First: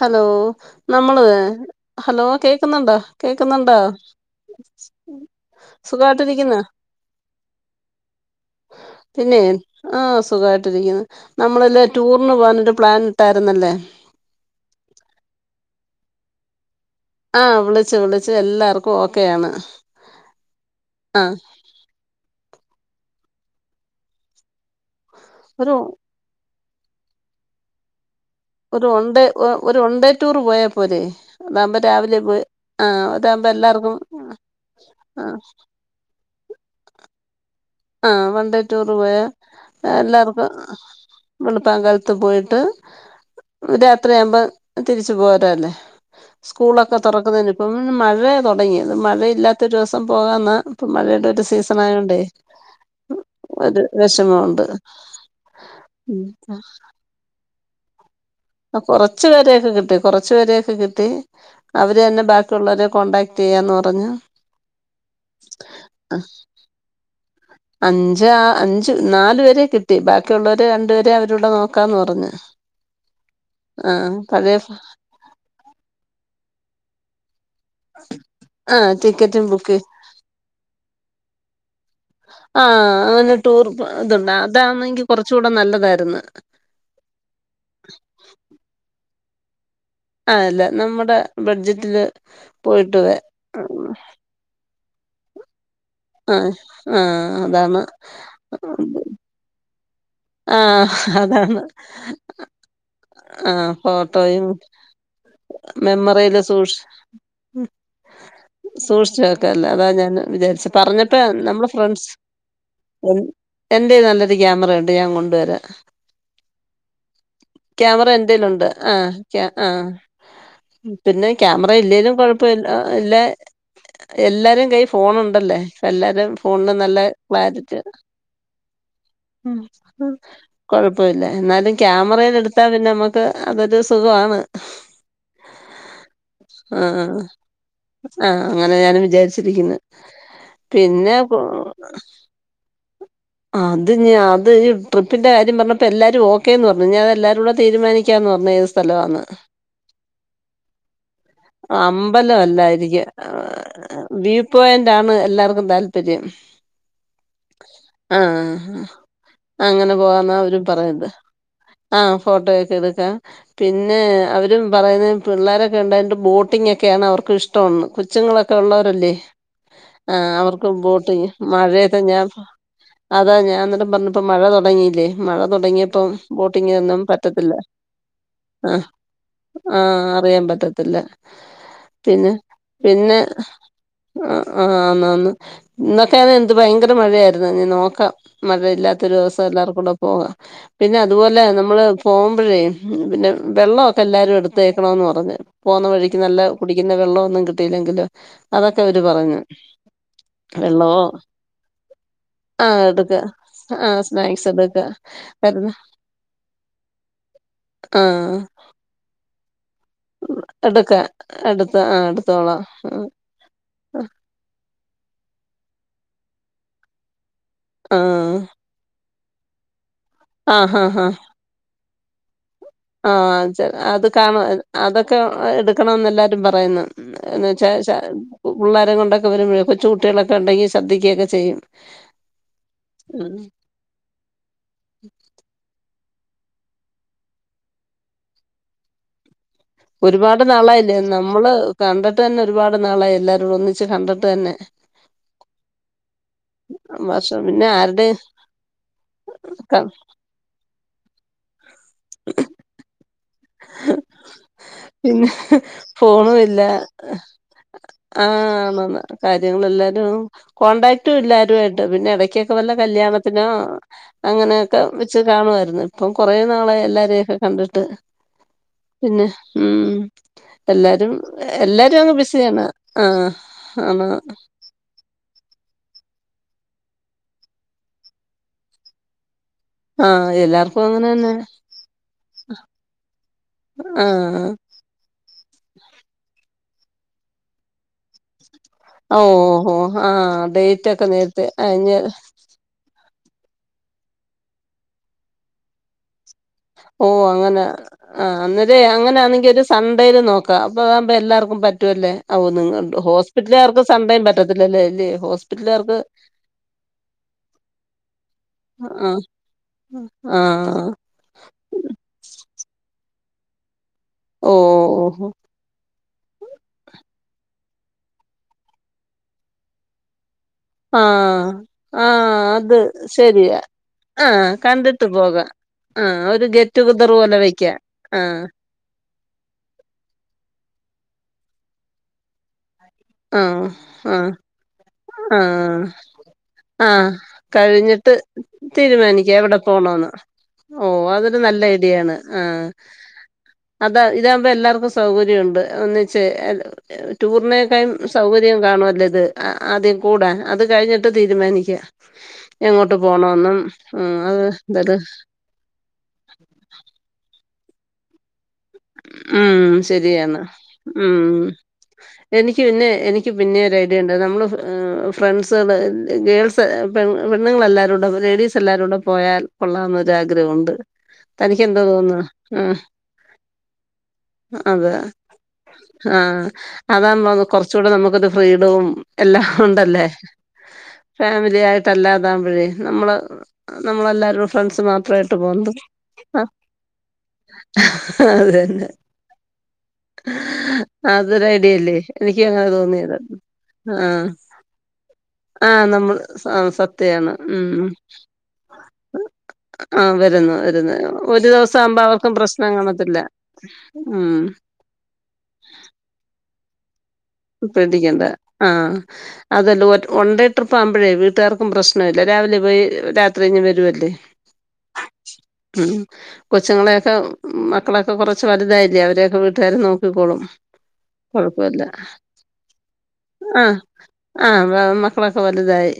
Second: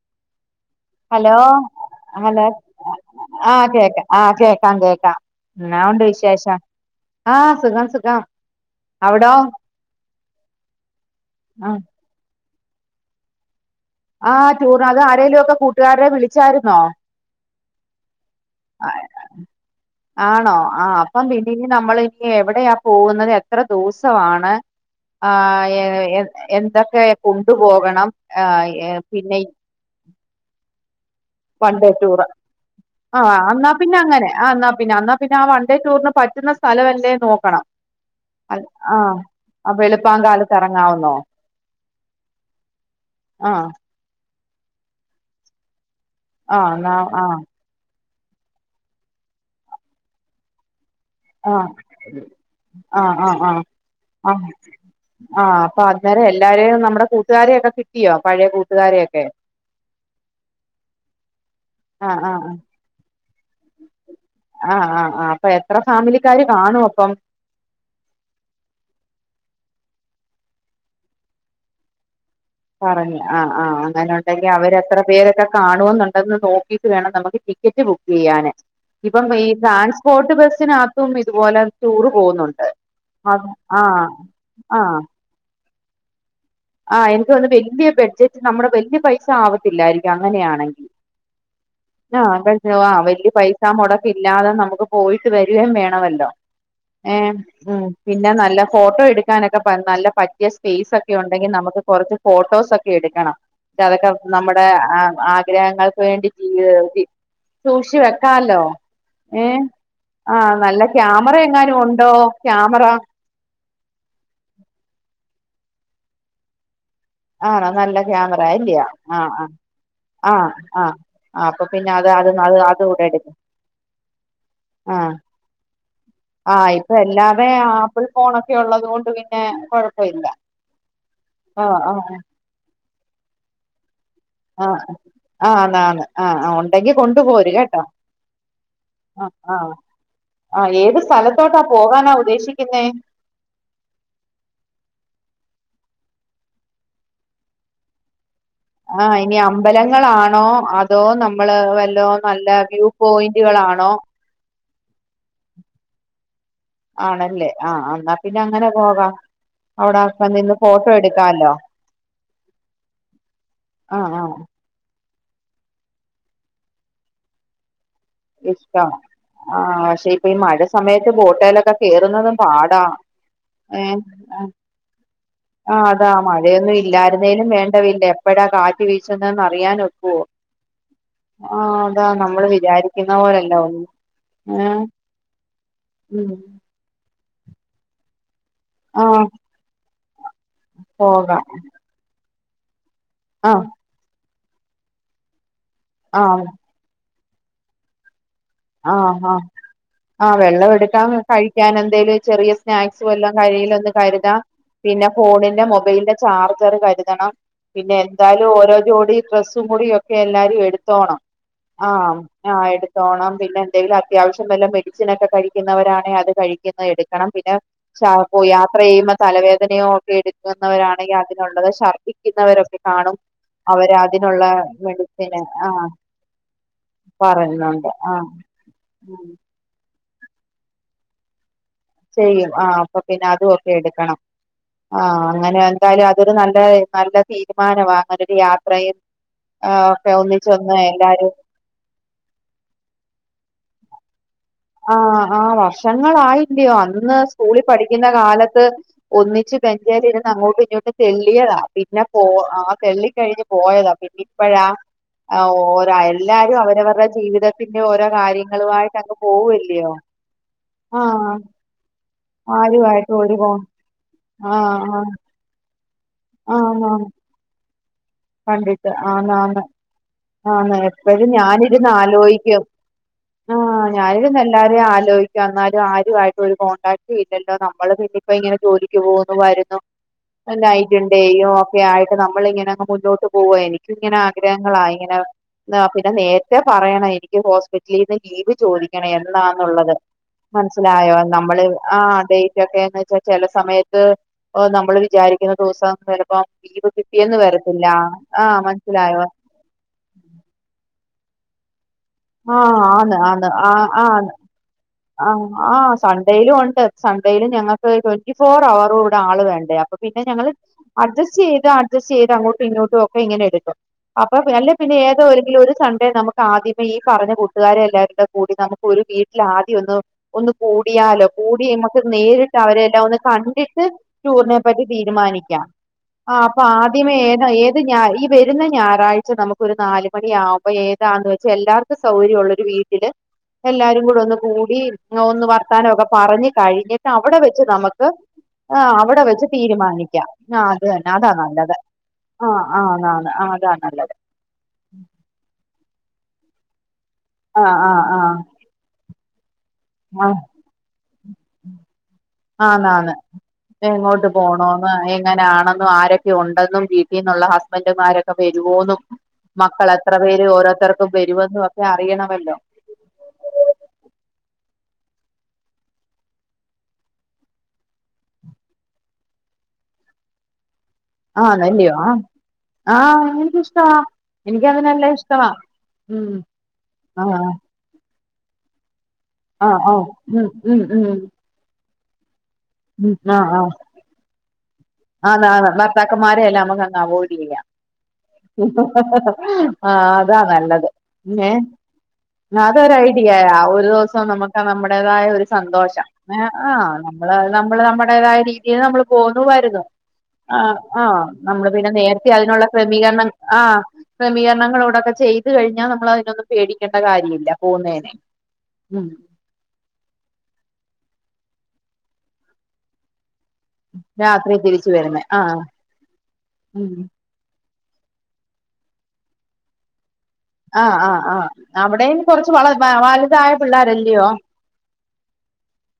Hello നമ്മള് hello hello കേക്കുന്നുണ്ടൊ ആഹ് കേക്കുന്നുണ്ടോ കേക്കാം ആഹ് കേക്കാം കേക്കാം എന്നാ ഉണ്ട് വിശേഷം സുഖായിട്ടിരിക്കുന്നോ ആഹ് സുഖം സുഖം അവിടോ പിന്നെ ആ സ് സുഖായിട്ടിരിക്ക്ണ് നമ്മള് ല്ലേ ടൂറിന് പോവാന് ട്ട് പ്ലാൻ ഇട്ടായിരുന്നല്ലേ ആ ടൂർന് അത് ആരേലും ഒക്കെ കൂട്ടുകാരെ വിളിച്ചാരുന്നോ ആ വിളിച്ച് വിളിച് ആണോ ആ അപ്പം ആഹ് പിന്നെ ഇനി നമ്മള് ഇനി എവട് എവിടെയാ പോകുന്നത് എത്ര ദോസവാണ്? ആഹ് ഒരു എ എൻ എൻ തൊക്കെ കൊണ്ടു പോകണം ഒരു വൺ ഡേ ഒരു ഒൺ ഡേ ടൂർ പോയ പോ പോരേ വൺഡേ ടൂറ് ആ അതാകുമ്പോ എന്നാ എല്ലാർക്കും പിന്നെ അങ്ങനെ ആ എന്നാ പിന്നെ എന്നാ ആഹ് പിന്നെ ആ വൺ ഡേ ടൂറിന് പറ്റുന്ന സ്ഥലവല്ലേ നോക്കണം ആ വൺഡേ ടൂറ് പോയാ ആഹ് വെളുപ്പാൻ എല്ലാർക്കും കാലത്ത് ഇറങ്ങാവുന്നോ വെളുപ്പാൻ കാലത്ത് പോയിട്ട് ആഹ് രാത്രി ആവ് മ്പം തിരിച്ചു പോരാല്ലേ ആഹ് ന സ്കൂളൊക്കെ ആഹ് തൊറക്കുന്നതിന് ഇപ്പം മഴ [unintelligible] തൊടങ്ങിയത് മഴയില്ലാത്തൊരൂസം പോകാന്നാ. ഇപ്പം മഴയുടെ ഒരു ആഹ് സീസൺ ആയോണ്ടേ. ആഹ് ആഹ് ആഹ് ഒരു ആഹ് വിഷമമുണ്ട് ആഹ് അപ്പൊ ഉം ആൾകാരെ എല്ലാരെയും നമ്മടെ കൂട്ടുകാര കാരെയൊക്കെ കിട്ടിയോ? പഴയ ആ കൂട്ടുകാരെയൊക്കെ കുറച്ചു പേരെയൊക്കെ കിട്ടി കൊറച്ചു പേരെയൊക്കെ കിട്ടി അവര് തന്നെ ബാക്കിയുള്ളവരെ കോണ്ടാക്ട് ചെയ്യാന്ന് പറഞ്ഞു ആ ആ ആ അപ്പൊ എത്ര ഫാമിലിക്കാര് കാണും അപ്പം അഞ്ചാ അഞ്ച്, നാലു പേരെ കിട്ടി. ബാക്കിയുള്ളോരെ രണ്ടുപേരെ അവരൂടെ നോക്കാന്ന് പറഞ്ഞ് പറഞ്ഞ് ആ ആ അങ്ങനെ ഉണ്ടെങ്കി അവരെത്ര പേരൊക്കെ കാണൂവെന്നുണ്ടങ്കി നോക് ക്കീട്ട് വേണം നമ്മക്ക് ടിക് ടിക്കറ്റ് ബുക്കെയ്യാന്. ആഹ് ഇപ്പം ടിക്കറ്റും ഈ ബുക്ക് ട്രാൻസ്പോർട്ട് ബസ്സിനാത് തും ഇത്പോലെ ആ അങ്ങനെ ടൂർ ആഹ് ത്ണ്ട്. അതാണെങ്കി കൊറച്ചൂടെ നല്ല തായ്ര്ന്ന്. ആ എനിക്ക് തോന്നുന്ന വല്ല്യ ബെഡ്ജറ്റ് നമ്മുടെ വെല്ല്യ പൈ സാവത് ത്തില്ലായിരിക്കും. ആഹ് അല്ല അങ്ങനെയാണെങ്കി നമ്മുടെ ബഡ്ജറ്റില് ആ പോയിട്ട് വെല്ല്യ പൈസ വ മൊടക്കില്ലാതെ നമ്മുക്ക് പോയിട്ട് വരേം വേണ ണല്ലോ. ആഹ് ഏ ആഹ് അതാണ് പിന്നെ നല്ല ഫോട്ടോ എടുക്കാനോക്കെ [unintelligible] പറ്റിയ ആഹ് സയ്സ് ഒക്കെ ഉണ്ട് ണ്ടെങ്കി അതാണ് നമക്ക് കൊറച്ച് ഫോട്ടോസൊക്കെ എടുക്കണം ആഹ് അതൊക്കെ ഫോട്ടോയും നമ്മുടെ ആ ആഗ്രഹങ്ങൾക്ക് വേണ്ടി മെമ്മറിയില് സൂക്ഷി [unintelligible] സൂക്ഷിച്ചു വെക്കാലോ സൂക്ഷിച്ച് ഏ വെക്കല്ലേ അതാ ഞാൻ ആഹ് വിചാരിച്ചെ നല്ല പറഞ്ഞപ്പോ ക്യാമറ എങ്ങാനും ഉണ്ടോ ക്യാമറ എന്റെ നല്ലൊരു ക്യാമറയു ണ്ട് ഞാൻ കൊണ്ടുവരാ ക്യാമറ എൻ്റെലുണ്ട് ആഹ് ക്യാ ആഹ് ആഹ് ആഹ് പിന്നെ ആഹ് അപ്പൊ ക്യാമറ പിന്നെ അത് ഇല്ലേലും അത് അത് കൊഴപ്പയില്ല അതുകൂടെ ഇല്ല എടുക്കും എല്ലാരും കയ് ആഹ് ഫോണുണ്ടല്ലേ എല്ലാരും ആഹ് ഫോണിന് ഇപ്പൊ നല്ല എല്ലാതെ ക്ലാരിറ്റി ആപ്പിൾ ഫോണൊക്കെ ഉള്ളത് കൊണ്ട് പിന്നെ ഉം കൊഴപ്പമില്ല കൊഴപ്പല്ല എന്നാലും ആഹ് ക്യാമ ആഹ് കുറെ എണ്ണട്ത്താ പിന്നെ നമ്മ ത് അതത് സ് ആഹ് ആന്ന് ആന്ന് ആഹ് ആഹ് ഉണ്ടെങ്കി കൊണ്ട് പോര് കേട്ടോ ആഹ് അങ്ങനെ ഞാനും ആഹ് ആഹ് വിചാരിച്ചിരിക്കുന്നു ആഹ് ഏത് പിന്നെ സ്ഥലത്തോട്ടാ പോകാനാ ഉദ്ദേശിക്ക്ന്നേ? ഇ ട്രിപ്പിന്റെ കാര്യം പറഞ്ഞപ്പോ എല്ലാരും ഓക്കേന്ന് പറഞ്ഞു ഇഞ് അഅ് എല്ലാരൂടെ തീരുമാനിക്കാന്ന് പർ ആഹ് ഇനി അമ്പലങ്ങളാണോ അതോ നമ്മള് വല്ലോം അമ്പലം നല്ല വ്യൂ പോയിന്റുകളാണോ? പോയ ൻ്റാണ് എല്ലാർക്കും താല്പര്യം ആണല്ലേ എന്നാ ആഹ് പിന്നെ അങ്ങനെ ആഹ് പോകാം അങ്ങനെ അവിടൊക്കെ പോവാന്ന നിന്ന് അവരും ഫോട്ടോ പറയുന്നത് എടുക്കാല്ലോ ആഹ് ഫോട്ടോയൊക്കെ എടുക്കാം പിന്നെ ആഹ് ആഹ് അവരും പറയുന്നേ പിള്ളേരൊക്കെ ണ്ടായിട്ട് ബോട്ടിംഗെക്കെയാണ് അവർക്ക് ഇഷ്ടോന്ന് ഇഷ്ട ആ പക്ഷെ ഇപ്പൊ ആഹ് ഈ മഴ അവർക്ക് സമയത്ത് ബോട്ടിംഗ് ബോട്ടേലൊക്കെ മഴയത്ത് കേയറുന്നതും പാടാ ഏ ഇപ്പം മഴ തൊടങ്ങിയില്ലെ? മഴ തൊടങ്ങിയെപ്പം മഴയൊന്നും ബോട്ടിങ്ങൊന്നും ഇല്ലായിരുന്നേലും പറ്റത്തില്ല വേണ്ടവില്ല എപ്പഴാ ആഹ് കാറ്റ് വീശുന്നേന്ന് അറിയാൻ ആഹ് ഒക്കുവോ അറിയാൻ പറ്റത്തില്ല ആഹ് അതാ പിന്നെ നമ്മള് വിചാരിക്കുന്ന പിന്നെ പോലല്ല ഒന്നും ആഹ് ആഹ് ഏഹ് ആന്ന് ആന്ന് ഇന്നൊക്കെയാണ് എന്ത് ഭയങ്കര മഴയായ്ര്ന്ന്. എന്നാ ഇഞ് നോക്കാം മറ്റെ ത്ത് ഒര് ആഹ് ദുവ്സം എല്ലാർക്കും കൂടെ പോകാം പിന്നെ അതുപോലെ പോകാം നമ്മെൾ പോ പ്പഴെ ഉം പിന്നെ ആഹ് വെള്ള ഒക്കെ എല്ലാരും എട് ത്തെക്കണോന്ന് പറഞ്ഞ് പോവുന്ന വഴിക്ക് നല്ല ആഹ് കുടിക്കുന്ന വെള്ളം ഒന്നും കിട്ടിയില്ലെങ്കിലോ? ആഹ് ആഹ് ആഹ് വെള്ളം വെള്ളമോ എടുക്കാം കഴിക്കാൻ എന്തെലും ചെറിയ ആഹ് സ്നാക്സ് എടുക്ക വല്ലൊം കഴിയിൽ ന്തെലും ഒന്ന് ആഹ് കരുതാം സ്നാക്സ് എടുക്ക പിന്നെ ഫോണിന്റെ വരുന്ന മൊബൈലിന്റെ ചാർജെർ കരുതെണം പിന്നെ ആഹ് എന്തായാലും ഓരോ ജോഡി ഡ്രസും കൂടി ക്കെ എല്ലാരും എടുക്കാ എട്ത്തോണം എടുത്ത് ആ ആഹ് എടുത്തോളാം ആഹ് എട്ത്തോണം പിന്നെ എന്തെങ്കിലും അത്യവശ്യം വല്ല മെഡിസിനൊക്കെ കഴി ക്കിന്നവരാണെ അത് കഴിക്കിന്നെ എട്ക്കെണം പിന്നെ ആ ചാ പോയി യാത്ര ചെയ്യുമ്പം തലവേദനയോ ആ ഹാ എടുക്കുന്നവരാണെങ്കി അതിനുള്ളത് ശർദ്ദിക്കുന്നവരൊക്കെ ആഹ് അഹ് ചെ അത് കാണ അതൊക്കെ മെഡിസിന് ആ എട്ക്കണംന്ന് എല്ലാരും പ ഇന്നും ഇന്ന് വച്ചാ പറയുന്നുണ്ട് ച ആ പുള്ളാരെം കൊണ്ടൊക്കെ വരുമ്പോഴ കൊച്ച് കുട്ടി കുട്ട്യേളൊക്കെ ഇണ്ടെങ്കി ശ്രദ്ധിക്ക്യെക്കെ ചെയ്യും ചെയ്യും ആഹ് അപ്പൊ പിന്നെ ഉം അതും ഒക്കെ എട്ക്കണം ആഹ് അങ്ങനെ ഏതായാലും അതൊരു നല്ല നല്ല തീരുമാനമാ അങ്ങനൊരു യാത്രയും ഒക്കെ ഒരുപാട് ഒന്നിച്ചൊന്ന് നാളായില്ലേ എല്ലാരും നമ്മള് കണ്ടട്ട് തന്നെ ഒരുപാട് നാളായി എല്ലാരോടും ഒന്നിച്ച് ച്ച് കണ്ടിട്ട് തന്നെ ആഹ് ആഹ് വർഷങ്ങളായില്ലയോ അന്ന് വർഷം സ്കൂളി പിന്നെ പഠിക്കുന്ന ആരുടെയും കാലത്ത് ഒന്നിച്ച് ക പ്പെഞ്ചെയ് ചെയ്ണ് [unintelligible] അങ്ങോട്ടും ഇങ്ങോട്ടും തെള്ളിയതാ പിന്നെ പോ ആഹ് തെള്ളിപ് കഴിഞ്ഞ് പോയതാ പിന്നിം ഇപ്പഴാ പിന്നെ ഓഹ് ര യൽ ഫോണും എല്ലാരും ഇല്ല അവരവരുടെ ജീവിതത്തിന്റെ ഓരോ ആഹ് കാര്യങ്ങളുവായിട്ട് ആന്നാന്ന് അങ്ങ് പോവല്ലയോ കാര്യങ്ങളെല്ലാരും ആ കോടാക്റ്റും ഇല്ല ആരുമായിട്ട് പിന്നെ ഇടക്കൊക്കെ വല്ല ആരുമായിട്ടും ഒരു കല്യാണത്തിനോ കോ ആഹ് അങ്ങനെയൊക്കെ ആഹ് വെച്ച് കാണു ഇപ്പം കൊറേ നാളായി എല്ലാരരെയും ഒക്കെ കണ്ടിട്ട് ഹ് ണ്ടിണ്ടാ ആ നാ ആ എല്ലാരും എപ്പോഴും ഞാനിരുന്ന് എല്ലാരും അങ്ങ് ആലോചിക്കും ബിസിയാണ് ആഹ് ആ ആണോ ഞാനിരുന്ന് എല്ലാരെയും ആലോചി ാലും ആരുുംമായിയിട്ട് ഒരു കോൺടാക്ട് ഇല്ലല്ലോ നമ്മള് പിന്നെ ഇപ്പോ ഇങ്ങനെ ജോലിക്ക് പോകുന്നു വരു ആഹ് എല്ലാർക്കും അങ്ങനെ തന്നെ നയിട്ടുണ്ട്യോ ഒക്കെ ആയിട്ട് നമ്മളിങ്ങനെ പോകുമേ എനിക്കും ഇങ്ങനെ ആഹ് ആഗ്രഹങ്ങള ഇങ്ങനെ പിന്നെ നേ ക്കെയ പറയണെ എനിക്ക് ഹോസ്പിറ്റലിൽന്ന് ലീവ് ചോദിക്കണെ ഓഹോ എന്നാന്നുള്ളത് ആഹ് ഡേറ്റ് ഒക്കെ മനസ്സിലായോ നേരത്തെ നമ്മള് അയിഞ്ഞ് ആ ഡേ റ്റൊക്കെ എന്ന് വച്ചാ ചില സമയത്ത് ഓ നമ്മള് വിചാരിക്കുന്ന ദിവസം [unintelligible] പ്പം ലീവ് കിട്ടിയന്ന് വര ആഹ അന്നേരേ അങ്ങനൊണെങ്കി ഒരു സൺഡേയില് നോക്കാം അപ്പൊ ടെ എല്ലാർക്കും പ ആഹ ആന്ന് ആന്ന് ആ ആ സൺഡേയും പറ്റത്തില്ലല്ലേ അല്ലേ ആ ആ ഹോസ്പിറ്റലുകാർക്ക് സൺഡേയിലും ഉണ്ട് സൺഡേയിലും ഞങ്ങൾക്ക് ട്വൻ്റി ചോർ അവർറ് കൂടെ ആഹ് ആൾ വേണ്ടേ അപ്പൊ പിന്നെ ഞങ്ങൾ ആഹ് അഡ്ജസ്റ്റ് ചെയ്ത് അഡ്ജസ്റ്റ് ചെയ്ത് അങ്ങോട്ടും ഇങ്ങോട്ടും പ്പം ഇങ്ങനെ എടുക്കും അപ്പൊ അല്ലേ പിന്നെ ഓഹ് ഏതോരിങ്കിലും ഒരു സൺ നമുക്ക് ആദ്യം ഇപ്പ ഈ പറഞ്ഞ കൂട്ടുകാരെ എല്ലാവരുടെ കൂടി നമുക്ക് ഒരു വീട്ടില് ആദ്യം ഒന്ന് ഒന്ന് കൂടിയാലോ ആഹ് കൂടി നമുക്ക് ആഹ് നേരിട്ട് അത് അവരെ എല്ലാം ഒന്ന് ശരിയാ കണ്ടിട്ട് ആഹ് ടൂറിനെ പറ്റി കണ്ടിട്ട് പോകാം തീരുമാനിക്കാം ആഹ് ആ ഒരു അപ്പൊ ഗെറ്റ് ടുഗദർ ആദ്യമേ പോലെ ഏത വെക്കാം ഏത് ഈ ആഹ് വരുന്ന ഞായറാഴ്ച നമുക്ക് ഒരു നാല് മണിയാവുമ്പോ ഏ [unintelligible] ക്ഷെ എല്ലാർക്കും സൗകര്യം ഉള്ള ഒരു വീ ട് ആഹ് എല്ലാരും കൂടെ ആഹ് ഒന്ന് കൂടി ഒന്ന് ആഹ് വർത്താനോക്കെ പറഞ്ഞു കഴിഞ്ഞിട്ട് ആഹ് അവിടെ വെച്ച് നമുക്ക് കഴിഞ്ഞിട്ട് ആ അവിടെ തീരുമാനിക്കാം വെച്ച് എവിടെ പോണോന്ന് തീരുമാനിക്കാം ആ അത് ഓഹ് തന്നെ അതാ അതൊരു നല്ല നല്ലത് ഐഡിയാണ് ആ ആഹ് ആതാണ് അതാ നല്ലത് ഇതാകുമ്പോ എല്ലാർക്കും സൗകര്യമുണ്ട് ഒന്നിച്ച് ആഹ് ടൂറിനെക്കയിം ആഹ് [unintelligible] ആഹ് സൗകര്യവും കാണുമല്ലത് ആ ആദ്യം കൂടാൻ ആഹ് അത് കഴിഞ്ഞിട്ട് തീരുമാനിക്കാം എങ്ങോട്ട് ആന്നാന്ന് പോണോന്നും ഉം എങ്ങോട്ട് പോണോന്ന് അത് എങ്ങനാണെന്നും ആരൊക്കെ ഉണ്ടെന്നും [unintelligible] [unintelligible] ഉം മക്കൾ എത്ര ശരിയാണ് പേര് ഓരോരുത്തർക്കും ഉം വരുമെന്നും ഒക്കെ അറിയണമല്ലോ എനിക്ക് പിന്നെ എനിക്ക് പിന്നെ ഒരു ഐഡിയ ഉണ്ടായിരുന്നു നമ്മള് ഫ്രണ്ട്സുകള് ഗേൾസ് പെ പെണ്ണുങ്ങളൾെല്ലാവരും കൂടെ ലേഡീസ് എല്ലാവരും കൂടെ പോയാൽ കൊള്ളാമെന്നൊരുരാഗ്രഹമുണ്ട് ആണല്ല്യോ ആഹ് ആഹ് എനിക്കിഷ്ടാ അതെ ഉം ആഹ് അതന്നത് ആഹ് കുറച്ചുകൂടെ നമുക്കത് വീടും എല്ലാം ആഹ് ഉണ്ടല്ലേ ഓഹ് ഉം ഉം ഉം ഫാമിലി ആയി തല്ലാത ല്ലേ നമ്മള് നമ്മളെല്ലാവരും അണാന്ന് എന്നാൽ പാക്കന്മാരെയെല്ലാം നമുക്കങ്ങ് അവോയ്ഡ് ചെയ്യാം അത് തന്നെ ആഹ് അതാ നല്ലത് അതൊരു പിന്നെ ഐഡിയല്ലേ എനിക്ക് അങ്ങനെ അതൊരു തോന്നിയത് ഐഡിയയാ ഒരു ദിവസം ആഹ് നമുക്ക് നമ്മുടേതായ ഒരു ആഹ് സന്തോഷം നമ്മൾ ആഹ് സത്യമാണ് നമ്മള് നമ്മള് ഉം നമ്മുടേതായ രീതിയിൽ നമ്മൾ പോവുന്നു വരുന്നു ആഹ് വരുന്നു ആഹ് വരുന്നു ആഹ് ഒരു നമ്മള് ദിവസം പിന്നെ ആവുമ്പോ നേരത്തെ അവർക്കും അതിനുള്ള പ്രശ്നം കാണത്തില്ല. ക്രമീകരണം ആഹ് ഉം ക്രമീകരണങ്ങളോടൊക്കെ ചെയ്ത് കഴിഞ്ഞാൽ നമ്മൾ അതിയൊന്നും. പേടിക്കണ്ട പേടിക്കേണ്ട ആഹ് ഉം അതല്ല ഒ ഓനെഡേ ട്രിപ്പ്‌ ആക്കുപ്പോഴേ വീട്ടുകാർക്ക്. പ്രശ്നയില്ല രാവിലെ പോയി രാ യാത്ര കഴിഞ്ഞു വരുവല്ലേ രാത്രി തിരിച്ചു വരുന്നെ ആഹ് ഉം ഉം കൊച്ചുങ്ങളെയൊക്കെ മ മക്കളൊക്കെ കൊറച്ചു വലുതായില്ല അവരെയൊക്കെ വീട്ടുകാരെ നോ ആഹ് ആഹ് ആഹ് അവിടെയും കൊറ [unintelligible] വലുതായ ആഹ് പിള്ളേരല്ലയോ. മക്കളൊക്കെ വലുതായി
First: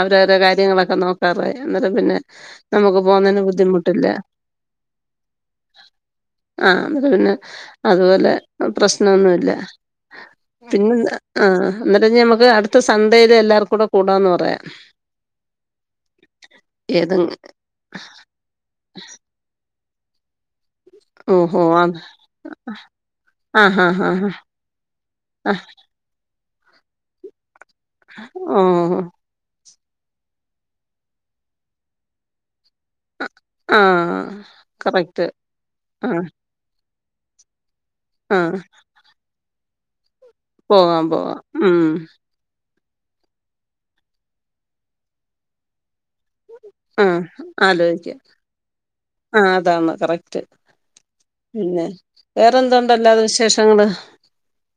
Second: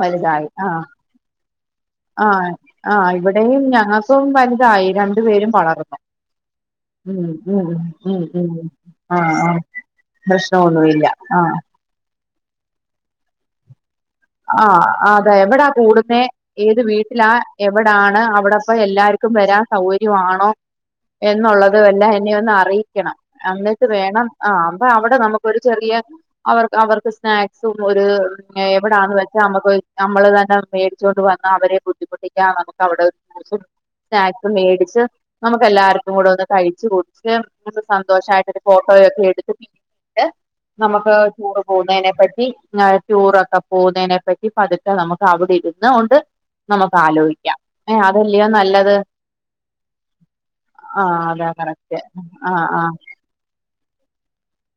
അവരവരുടെ വലുതായി ആഹ് കാര്യങ്ങളൊക്കെ നോക്കാറായി എന്നാരും പിന്നെ ആഹ് നമ്മുക്ക് ആഹ് പോന്നിന് ഇവിടെയും ബുദ്ധിമുട്ടില്ല ഞങ്ങൾക്കും വലുതായി രണ്ടു പേരും വളർന്നു ആഹ് ഉം പിന്നെ ഉം അതുപോലെ പ്രശ്നം ഒന്നുമില്ല. പ്രശ്നമൊന്നുമല്ല ആഹ് കാര്യം നമുക്ക് അടുത്ത സൺ‌ഡേ എല്ലാവർക്കൂ. ആഹ് അതാ എവിടാ കൂടുന്ന ഏത് വീട്ടിലാ എവിടാണ് അവിടുന്ന് എല്ലാർക്കും വരാൻ. സൗകര്യമാണോ എന്നുള്ളത ഓഹോ എന്നുള്ളത് എല്ലാം എല്ലാം എന്നെ ഒന്ന് അറിയിക്കണം ആഹ് ആഹ് എന്നിട്ട് ആഹ് വേണം ആഹ് ആഹ അപ്പൊ അവിടെ നമുക്കരു ആഹ് ചെറിയ അവർക്ക് അവർക്ക് സ്നാക്ക്സ്. [unintelligible] ഓഹ് എവിടാന്ന് വെച്ചാ നമുക്ക് ഒരു. നമ്മള് തന്നെ മേടിച്ചുകൊണ്ട് വന്ന അവരെ ബുദ്ധിമുട്ടിക്കാതെ. അവിടെ ജ്യൂസും ആഹ് സ്‌നേക്കസും മേടിച്ച് കറക്റ്റ് നമുക്ക് എല്ലാവർക്കും ആഹ് കൂടെ ഒന്ന് കഴിച്ച്. [unintelligible] നമുക്ക് ആഹ് സന്തോഷമായിട്ട് ഫോട്ടോയൊക്കെ എടുത്ത്. ട്ട് പോകാം നമുക്ക് പോകാം ടൂറ് ഉം പോകുന്നതിനെ പറ്റി. നല്ല ടൂർ ഒക്കെ. പോകുന്നതിനെ പറ്റി പതുക്കെ നമുക്ക് അവിടെ ഇരുന്ന കൊണ്ട്. നമുക്ക് ഉം ആലോചിക്കാം ഏ ആലോചിക്കാം, അതല്ലയോ നല്ലത് ആഹ് അതാണ് കറക്റ്റ് ആ അതാ പിന്നെ കറക്റ്റ് ആ വേറെന്ത് ആ ഉണ്ട് അല്ലാതെ വിശേഷങ്ങളെ.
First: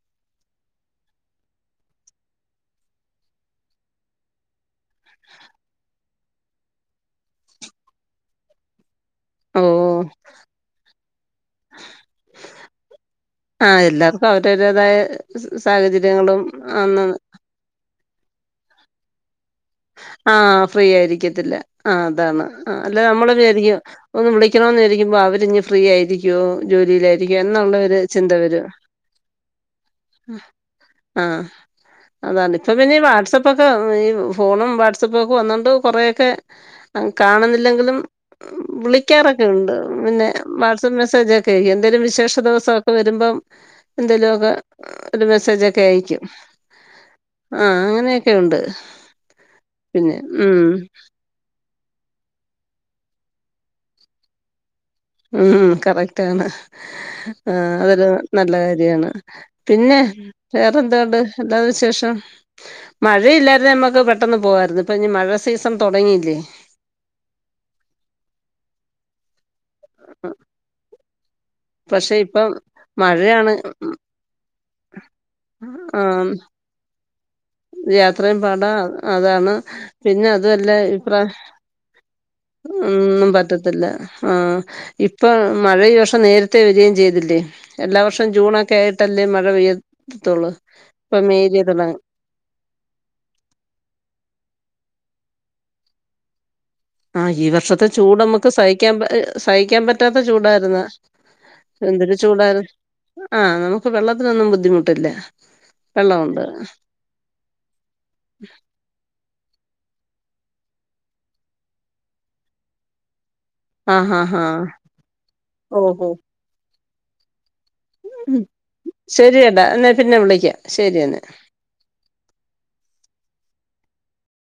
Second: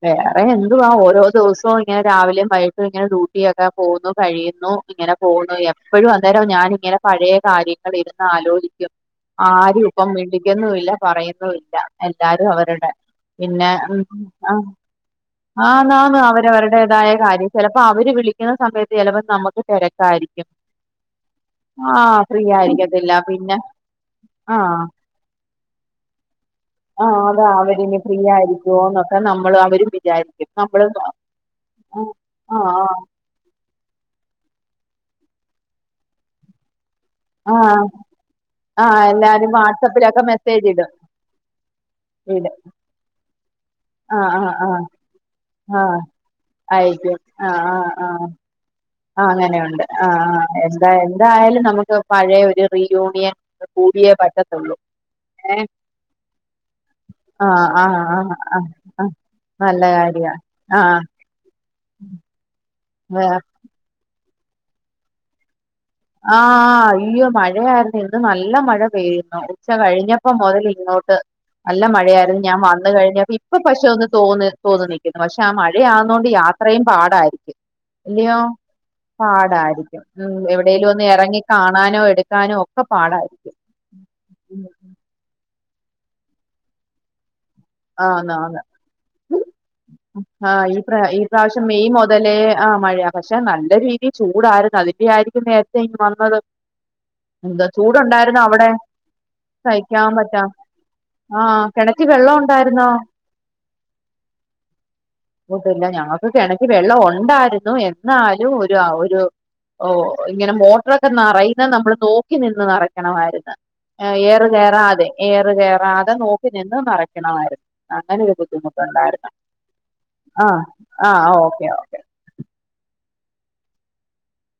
വേറെ എന്തുവാ ഓരോ ദിവസവും ഇങ്ങനെ രാവിലെയും വൈകിട്ടും ഇങ്ങനെ ഡ്യൂട്ടിയൊക്കെ പോന്നു കഴിയുന്നു ഇങ്ങനെ പോകുന്നു എപ്പോഴും അന്നേരം ഞാനിങ്ങനെ പഴയ കാര്യങ്ങൾ ഇരുന്ന് ആലോചിക്കും. ആരും ഓഹ് ഇപ്പം മിണ്ടിക്കുന്നില്ല പറയുന്നുല്ല എല്ലാരും അവരുടെ, പിന്നെ. ആഹ് [unintelligible] ആണാണാണ് സാഹചര്യങ്ങളും അന്ന് അവരവരുടേതായ കാര്യം ചിലപ്പോ അവര്. വിളിക്കുന്ന സമയത്ത് ചിലപ്പോ നമുക്ക്. തിരക്കായിരിക്കും ആഹ ഫ്രീ ആയിരിക്കത്തില്ല ആ് ആഹ് അതാണ് ഫ്രീ അല്ല ആയിരിക്കത്തില്ല നമ്മള പിന്നെ വിചാരിക്ക ഒന്ന് വിളിക്കണന്ന്ചരിക്കുമ്പോ അവരി ഫ്രീ ആയിരിക്കുമോ ആ അതാ അവരിന് ഫ്രീ ആയിരിക്കുവോന്നൊക്കെ നമ്മൾ അവരും വിചാരിക്കും നമ്മള് ആഹ് ആഹ അതാണ് ആ ഇപ്പൊ പിന്നെ ഈ [unintelligible] ഫോണും വാട്സപ്പൊക്കെ വന്നോണ്ട് കുറെക്കെ ആഹ് കാണുന്നില്ലെങ്കിലും ആഹ് വിളിക്കാറൊക്കെ എല്ലാരും ഉണ്ട് വാട്സപ്പിലൊക്കെ പിന്നെ മെസ്സേജ് ഇടും വാട്സആപ്പ് മെസ്സേജ ഒക്കെ എന്തേിലും വിശേഷ ഇടും ദിവസമൊക്കെ വരുമ്പം എന്തെലുമ ആഹ് ആഹ് ഒക്കെ ആഹ് ഒരു മെസ്സേജൊക്കെ ആഹ് അയിക്കും അയക്കും ആഹ അങ്ങനെയൊക്കെ ഉണ്ട് അങ്ങനെയ ഉണ്ട് ആ പിന്നെ ആ ഉം എന്ത എന്തായ നമുക്ക് പഴയ ഒരു റീയൂണിയൻ കൂടിയേ പറ്റത്തുള്ളൂ ഉം ഏഹ് കറക്റ്റ്ാണ് ആ ആഹ് ആഹ് അതൊരു ആഹ് നല്ല ആഹ് കാര്യമാണ് ആഹ് നല്ല പിന്നെ കാര്യാ ആഹ് വേറെന്തുകണ്ട് എല്ലാ ശേഷം വേറെ മഴയില്ലാതെ നമുക്ക് പെട്ട പോായിരുന്നു ഇപ്പ ഇ മഴ സീ ആഹ അയ്യോ മഴയായിരുന്നു ഇന്ന് നല്ല മഴ പെയ ആ പക്ഷ കഴിഞ്ഞപ്പോ മുതൽ ഇങ്ങോട്ട് നല്ല പക്ഷെ മഴയായിരുന്നു ഇപ്പം ഞാൻ വന്ന കഴിഞ്ഞപ്പ മഴയാണ് ഇപ്പൊ പക്ഷെ ഒന്ന് തോന്ന തോന്നു നിൽക്കുന്നു പക്ഷെ ആ മഴയാവുന്നതുകൊണ്ട് ആഹ് യാത്രയും പാടായിരുന്നു യാത്രയും പാടാ അതാണ് പാടായിരിക്കും പിന്നെ ഉം അതല്ല എവിടേലും ഒന്ന് എറങ്ങി കാണാനോ എടുക്കാനോ ഒക്കെ ന്നും പാടായിരിക്കും പറ്റത്തില്ല ആ ഇപ്പ മഴഈ വർഷം നേരത്തെേ വരികയും ചെയ്തില്ലേ എല്ലാ വർഷം ആന്ന് ആന്ന് ജൂണൊക്കെ ആയിട്ടല്ലേ മഴ പെയ്യത്തുള്ളു ഇപ്പൊ മേയിലയ തുടങ്ങും കൂതലേ ആ മഴയ പക്ഷെ നല്ല രീതി ചൂടായിരുന്നു അതിന്റെറെ ആയിരിക്കും നേരത്തെ ഇനി വന്നത് ആഹ ഈ എന്താ വർഷത്തെ ചൂട് ചൂടുണ്ടായിരുന്നോ നമ്മുക്ക് അവിടെ സഹിക്കാൻ സഹിക്കാൻ പറ്റാത്ത ചൂടായിരുന്ന എന്തൊരു ചൂടായി ണ്ടായിരുന്നോ ബുദ്ധിമുട്ടില്ല ഞങ്ങക്ക് വെള്ളമുണ്ട് കിണക്കി വെള്ളം ഉണ്ടായിരുന്നു എന്നാലും ഒരു ഒരു ഓ ഇങ്ങനെ മോട്ടറൊക്കെ നിറയുന്ന നമ്മള് നോക്കി നിന്ന് നിറയ്ക്കണമായിരുന്നു ആഹ് ആഹ് ആഹ് ഏറുകയറാതെ ഓഹോ ഏറുകയറാതെ നോക്കി നിന്ന് പറ ണമായിരുന്നു അങ്ങനെരു ബുദ്ധിമുട്ടുണ്ടായിരുന്നു ശരിയടാ എന്നാ പിന്നെ ആഹ വിളിക്കാം ശരിയെന്നാ ആഹ ഓക്കെ ഓക്കെ